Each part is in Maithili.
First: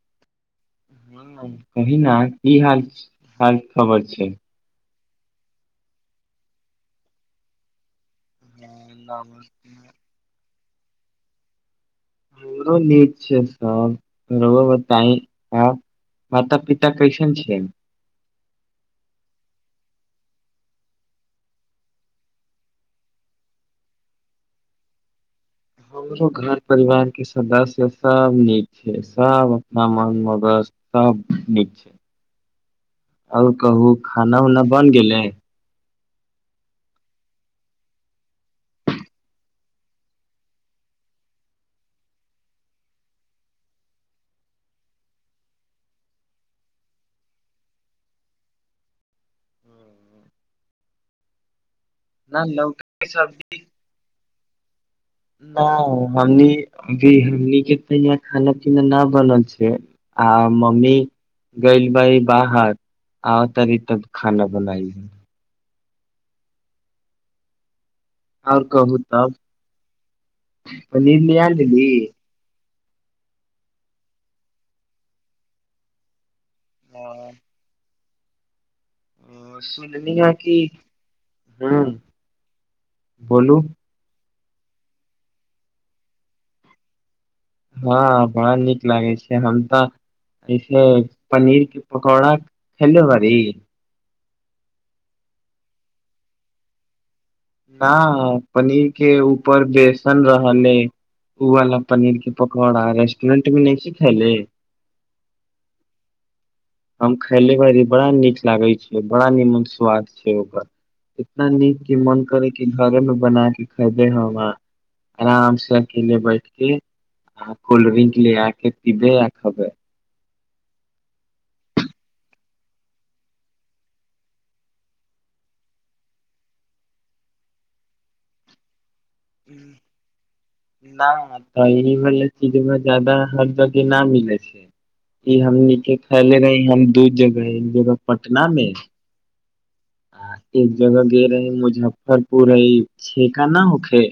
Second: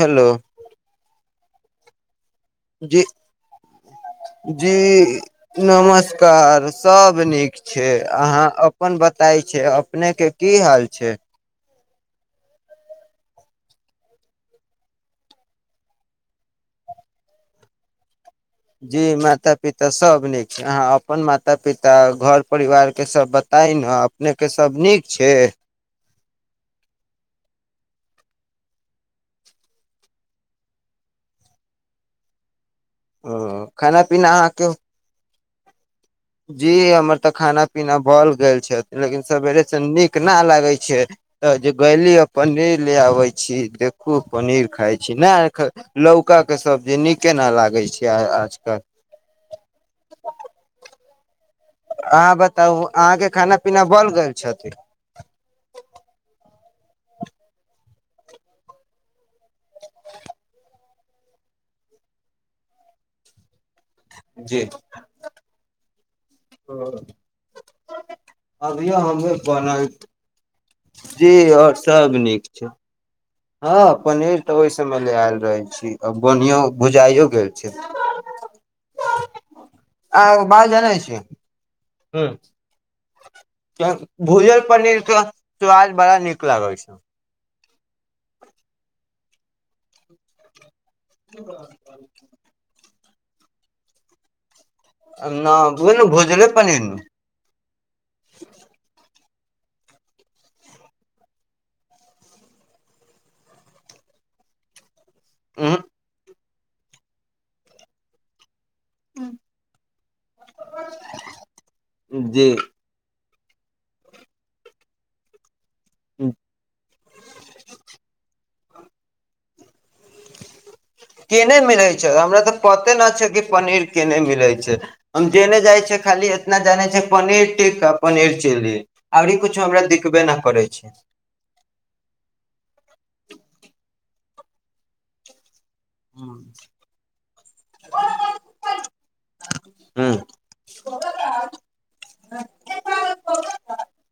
हेलो कहिना की हाल जी हाल खबर छै जी नमस्कार सब नीक छै अहाँ अपन बताय छै हमरो अपने के की हाल छै हमरो नीक छै सब रउआ बताइ आब माता पिता कैसन छै जी माता पिता सभ नीक छै अहाँ अपन माता पिता घर परिवारके सभ ब ताहि ने अपनेके सब नीक छै हमरो घर परिवार के सदस्य सब नीक छै सब अपना मन मगज सब नीक छै [inaudible] ओ ओर कहू पीना खाना उना अहाँके बन गेलै जी हमर तऽ खाना पीना भऽ गेल छै लेकिन सेवेरे से नीक न लागे छै तऽ जे गेली आ पनीर ले आबे छी देखू पनीर खाय छी नहि ल का के सब्जी नीक केना लागै छै आजकल अहाँ न बताउ लौकी अहाँके सब्जी खाना पीना बन गेल छथि नहि हमनी अभी हमनी के तऽ यहाँ खाना पीना न बनल छै आ मम्मी गेल बारि बाहर आव तारि त खाना बनाइ ओ आओर कहू अभियो तब हमर बनल पनीर जी ले आ आओर लेली सब नीक छै हँ पनीर तऽ ओहि समेय लऽ आयल रहैल छी आ बनिओ भुजाइओ अ, गेल छै सुनली आ ह कि बात जनै छी ह बोलू भूजल पनीर के स्वाद बड़ा नीक लागय छै हँ बड़ा नीक लागै छै हम तऽ पनीर के पकौड़ा खेले बारी न ओहे न भुजले पनीर ने न पनीर के ऊपर बेसन रहने ओ वाला पनीर के पकौड़ा रेस्टोरेंट मे नहिखे खैले न हम खायले बाड़ी बड़ा नीक लागल बड़ा निमन स्वाद छै ओकर इतना नीक कि मन जी करे कि घरे मे बना खरीदे हम आ आराम से अकेले बैठ के आ कोल्ड्रिंक ले आके पीबे आ खेबै [inaudible] केने मिलै छै हमरा तऽ पते नहि छै कि पनीर केने मिलै छै हम जेने जाइ छियै खाली इतना जाने छै पनीर टिक्का पनीर चिली आओरी कुछो हमरा दिखबे न करै छै न तऽ ई मतलब चीजमे ज्यादा हर जगह न मिलै छै ई हमनिके खैले रही हम दू जगह एक जगह पटना मे हूँ आ एक जगह गेल रहेै मुजफ्फरपुर छेका ना हो खे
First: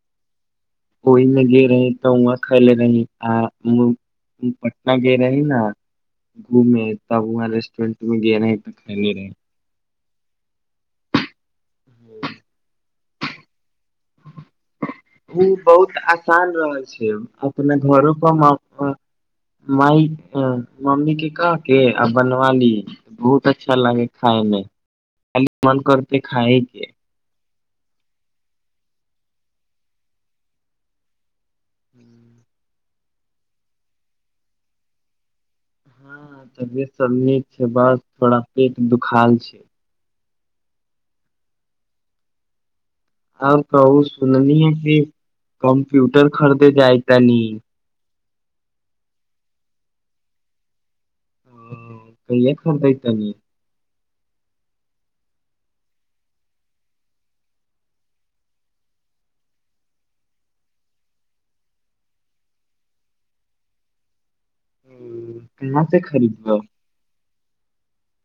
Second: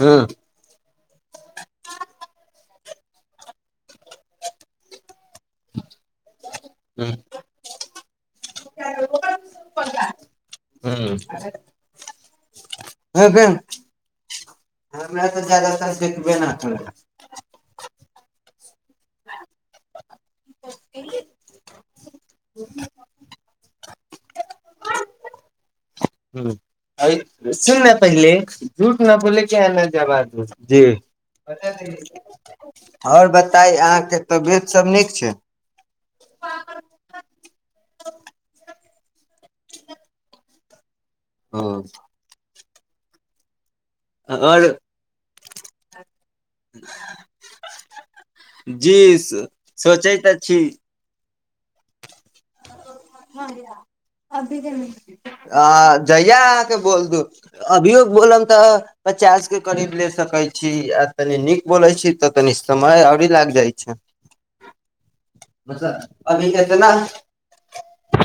हँ ओहि मे गेल रहें तऽ वहाँ खैले रहीं आ पटना गै रहे ही ने घूमे हूँ तब वहाँ रेस्टोरेटमे ग रहै त खा ल रह ह ह ओ बहुत देखबे आसान न करै रहल छै अपने घरो ब माय मम्मी के कह के आ बनव ली बहुत अच्छा लागे खाय खाली मन करते हूँ खाइ क अइ सुन न पहिले झूठ न बोल क न जबा दू जी आओर बताइ अहाँके तबियतसभ नीक छै ह तबियत सब नीक छै बस थोड़ा पेट दुखाल छै हँ आब कहू सुनली आओर है कि कम्प्यूटर खरीदे जाय त न जी सोचय तऽ छी ह कहिए खरद ह जहिया अहाँके बोल दू अभियो बोलम तऽ पचास के करीब ले सकै छी आ तनी नीक बोलै छी तऽ तनी समय ओरी लाग जाइ छै ओ, कहाँ मतलब से अभी खरीदबह केतान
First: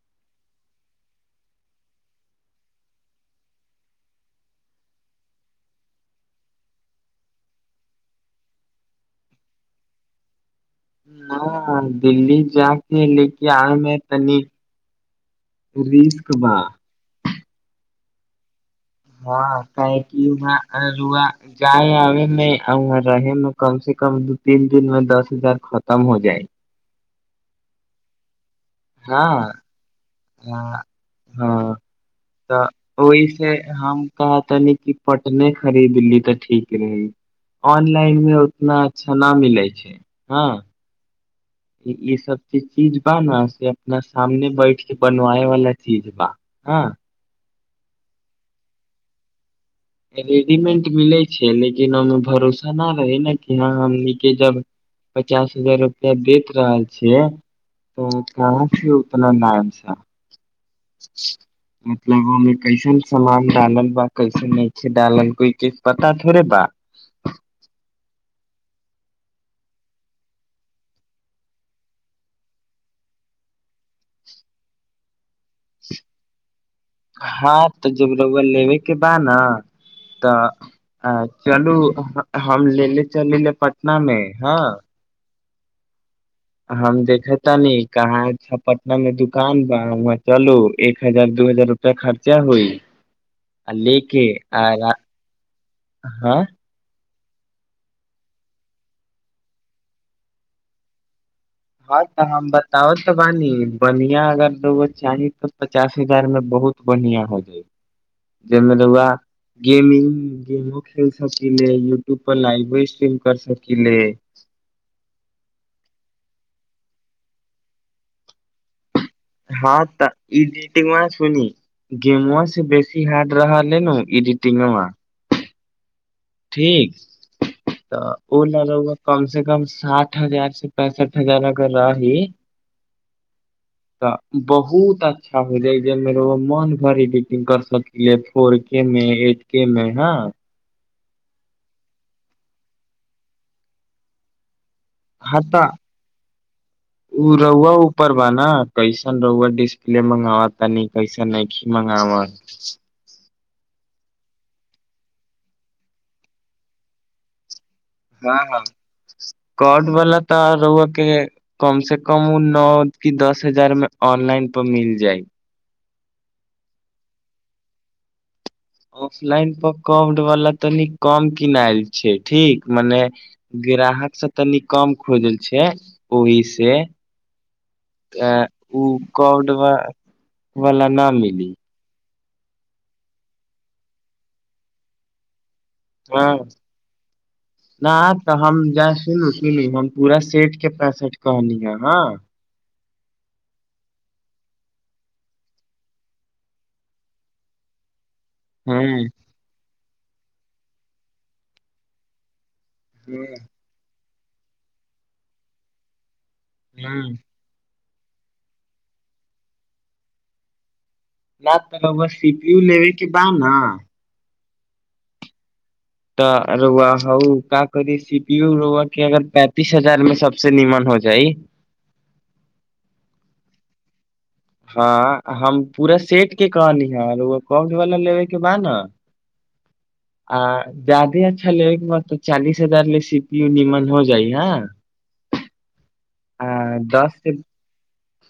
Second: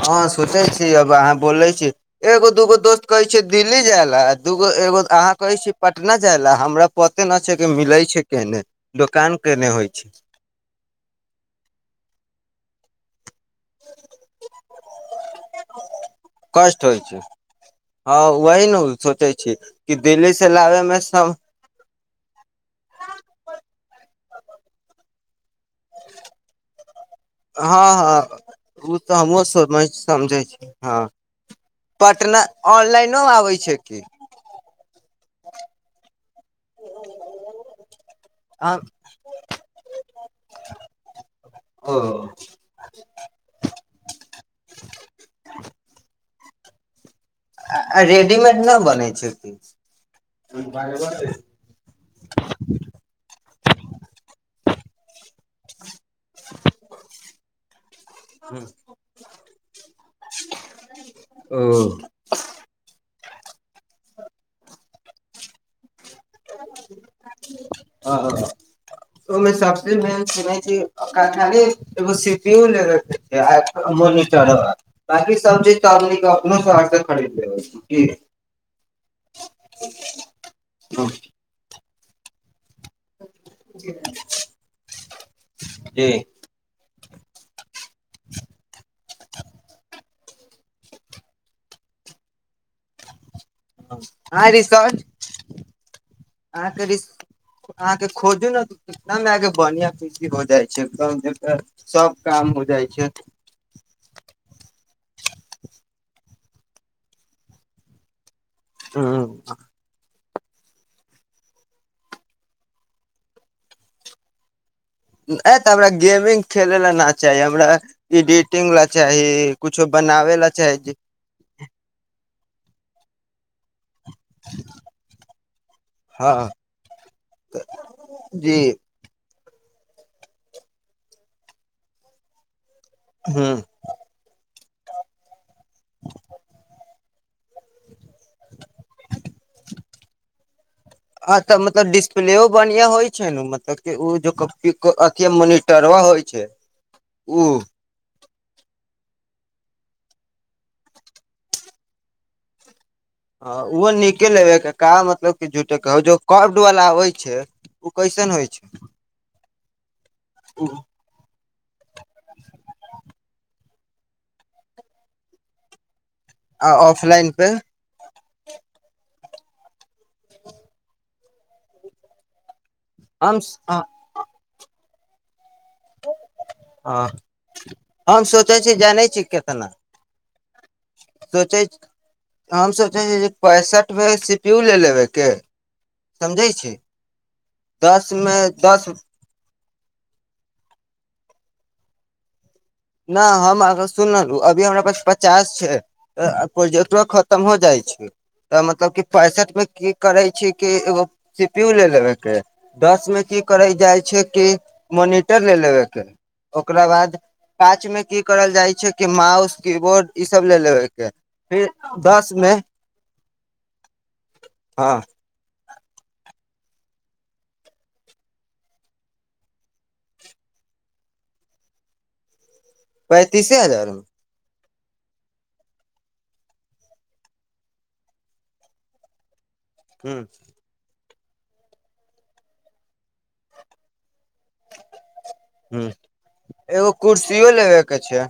हँ सुने छी अब अहाँ बोले छी एगो दूगो दोस्त कहे छिय दिल्ली जाय ल दूगो एगो अहाँ कहे छी पटना जाय ला हमरा पते न छै के मिले छै केने दोकान केने होतय हो छै न दिल्ली जा कि ल आमे तनी र बा कष्ट होइ छै हँ उह ही हँ काह क यह मे रुआ सम जाए आब आ रहमे कम से कम तीन दिनमे दस हजार खतम हो जाइ हँ हँ ओ तऽ हमह हँ हुँ समझै छी हँ हँ पटना तऽ ऑनलाइनो ओहि से आबै छै की हम कहतनी पटने खरीद ली ठीक रही ऑनलान लान मे उतना अच्छा न मिलै छै हँ ओ ई सब चीज चीज ने से अपना सामने बैठ के बनवाय वाला चीज बा ह रेडीमेड ना बनै छै कि रेडीमेंट मिलै छै लेकिन ओहिमे भरोसा नहि रहै ने कि हँ हमने जब पचास हजार रुपआ देत रहल छिये तऽ कहाँ छैिय उतना नाम छै ओ मतलब ओमे कैसन समान डालब बा कइसन नहि खेदालन को के पात ह ओ सबन स ले चढ़ ताकि सब च अपो सा हँ जबरवैया लेबै बा न तऽ चलू हम लेे चली पटना मे हँ जी हम देखे त न कहाँ छ पटना मे दुकान बा चलू एक हजार दू हजार रुपैया खर्चा होइ आ रिस आ हँ हां अहाँके खोजू ने बढ़आ पीहो जाइ छै हँ सब तऽ हम काम हो जाइ बताब तऽ बानी बनिया अगर दोगो चाही तऽ पचास घर में बहुत बढ़िया हो जाय जाहिमे लआ छै गेमिंग गेमो खेल सक लै यूट्यूब पर लाइव स्ट्रीम कर सकी ले ये तऽ हमरा गेमिंग खेल न चाही हमरा इडिटिंग ल हँ तऽ इडिटिंग सुनी गेमबा बेसी हार्ड रहल ह ने एडिटिंग मे हँ ठीक तऽ ओ ल जी ला राउआ कम से कम साठ हजार से पैंसठ हजार अगर रहली हँ बहुत अच्छा हो जाइ जे मन भरि एडिटिंग कर सक फोर के मे एट के मे हँ आ तऽ मतलब डिस्प्लेो बढ़िया होइ छै ने मतलब के ओ जो अथि ह त मोनिटरवा होइ छै ओ उ रौआ उऊपर बा ना कैस रोर डिस्प्ल मंगावा तनी कैसा न की मंगव हँ ओहो नीके लेबै का मतलब कि झुटेके जो कर्ड वला होइ छै ना ना कट वला त रौआ के कम से कम न दस हजार मे ऑनलाइन पर मिल जाइ आ ऑफलाइन पे ऑफलाइन पर कोमड वाला तनी कम किनायल छै ठीक मने हम ग्राहक सब तनी कम खोजल छै ओहि से हम ए सोचै छी ओ जानै छी कोमड केतना व वाला न मिली सोचै हम सोचै छ जे पैंसठि भ सीपीू ले लेबैके ह न दस मे तऽ हम दस जा सुन सु पूरा सेठ के पैसठ कहली ह हँ ना हम अग सुनहु अभी हमरा पास पचास छै प्रोजेक्ट खतम हो जाइ छै तऽ मतलब क हँ पैंसठ मे की करे छी कि एगो सीपीू ले लेबे के दस मे की करै जाइ छै कि मोनिटर ले लेबे के ओकरा बाद काच में की करल जाय छै क माउस की बोर्ड ई सब ले लेब न त बस सी पीू लेबै कि बा न हाँ तऽ रोआ हउ का करी सी पी रोआ के अगर पैंतीस हजार मे सबसे नीमन हो हो जाइ [inaudible] तीसे हजार मे हँ हम पूरा सेट के कहली है कक्ड वाला लेबेके बा ना [inaudible] आ जादे अच्छा लेबके मन त चालीस हजार ले सी पी न मन हो हो जाई ह ह आ एगो दस के कुर्सियो लेबे के छै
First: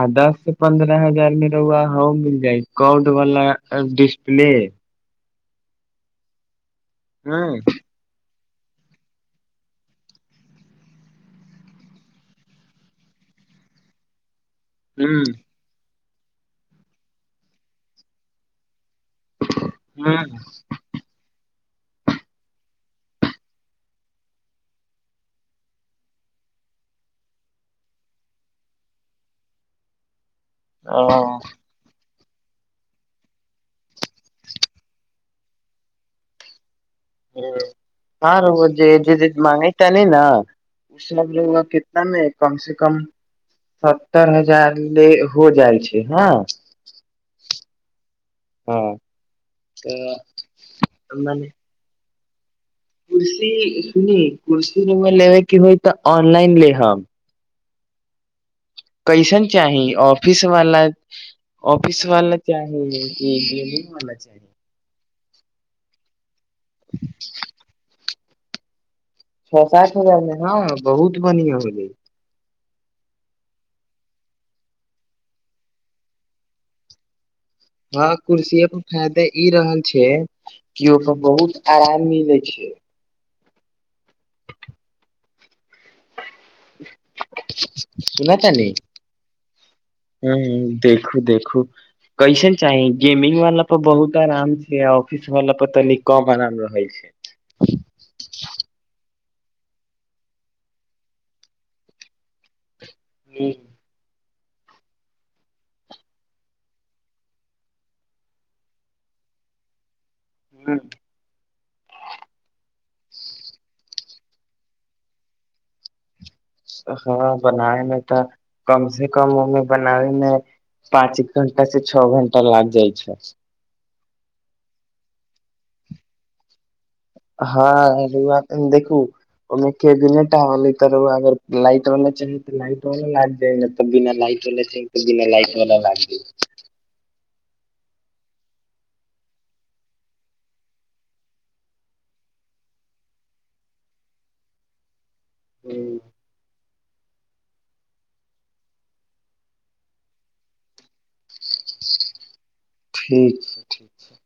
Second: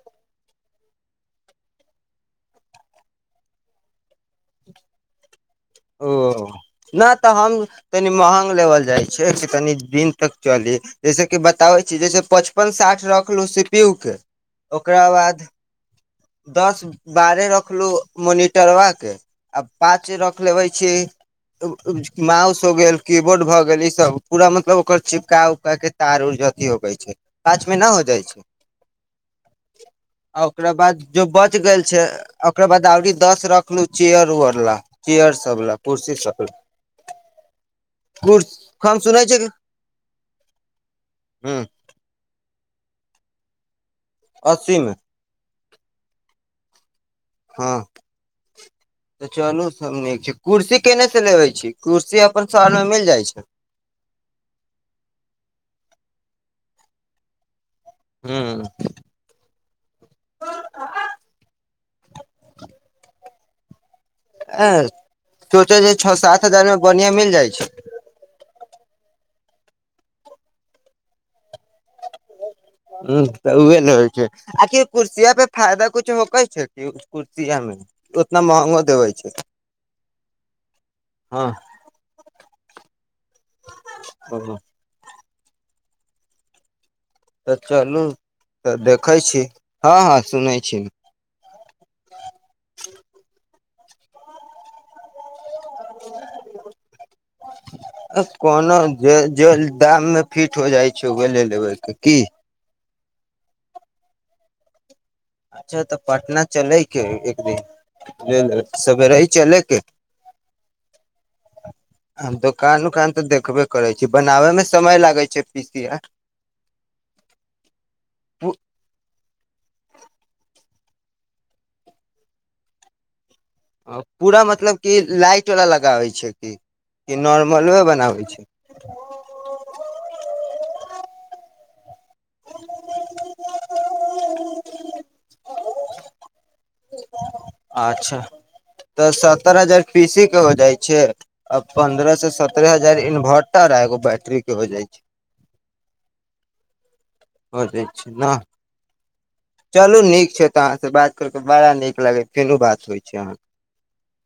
आ दस से पन्द्रह हजार मे रहुआ ह मिल जाय कोड वला डिस्प्ले ओ नहि तऽ हँ हम तनि महगा लेवल जाइ छै तनि दिन तक चली जैस कि बताबै छी जैसे पचपन साठ रखलू सिपियु के ओकरा हूँ बाद दस बारहे रखलु मोनिटर वा आ पच रक हूँ छै माउस हो गेल कीबोर्ड भ गेल ई सब पूरा मतलब ओकर चिपका उपका के तार उर अथी होगै छै गाछ मे न हो जाइ छै आ ओकरा बाद जो ओ बच गेल छै ओकरा बाद आऔरी दस रखलु चेयर उअर ला कियर सबला कुर्सी सब [unintelligible] हाँ कुर्स र‌उवा हम सुनै जे छियै माँंगेता ने ना ओ ह कितना ने कम से क कम सत्तर हजार अस्सी मे ले हो जाइ छै हँ हँ हँ तऽ चलू सब नीक तऽ छै कुर्सी केने से लेबे मने छी कुर्सी अपन शहर मे मिल जाइ छै कुर्सी सुनि कुर्सीमे लेबेके होइ तऽ ऑनलाइन लेहब [unintelligible] क‌इसन चाही ऑफिस वाला ऑफिस वाला चाही की ह सोचे छओ सात हजार मे बढ़ीया मिल जाइ छै छौ सात हजार मे हँ बहुत बढ़िया मिल‌इ ह तऽ उहे ने होइ छै आखिर कुर्सिया पे फायदा कुछ होकै छै क हँ कुर्सीय पर फायदाे ई रहल छै कि ओकर हँ बहुत आराम मिले छै [unintelligible] चलू सुनतानी तऽ देखै छी हँ हँ ह सुनै छी देखू देखू कइसन चाही गेमिंग वाला पर बहुत आराम छै ऑफिस वाला पर तनी कम आराम रहै छै आ कोनो जे जे दाम मे फिट हो जाइ छै ओ ले लेबय के की [unintelligible] अच्छा तऽ पटना चलयके एक दिन नहि नहि सवेरे ही चलेके ह दोकान उकान तऽ देखबे करै छी बनाबे मे समय लागै छै पीसिय आ हँ बनायमे तऽ कम से कम मम्मी बनाबमे पाँच एक घंटा से छ घंटा लाग जाइ छै पूरा मतलब क लाइट वला लगाबै छै कि कि हँ नॉर्मलवे एलु बनाबै आ तनी देखू ओय मे के नेटा होल तऽ रउआ अगर लाइट वाला चाही तऽ लाइट वाला लागि जाइ ने तऽ बिना लाइट [unintelligible] अच्छा तऽ सत्तर हजार पी सी के हो जाइ छै आ पंन्द्रह से सत्ररह हजार इन्वर्टर गो बैटरी के हो जाइ छै भर देय छी न चलू नीक छै तऽ अहाँ से बात करके बड़ा नीक लागे फेरू बात होइ अहाँ ठीक छै ठीक छै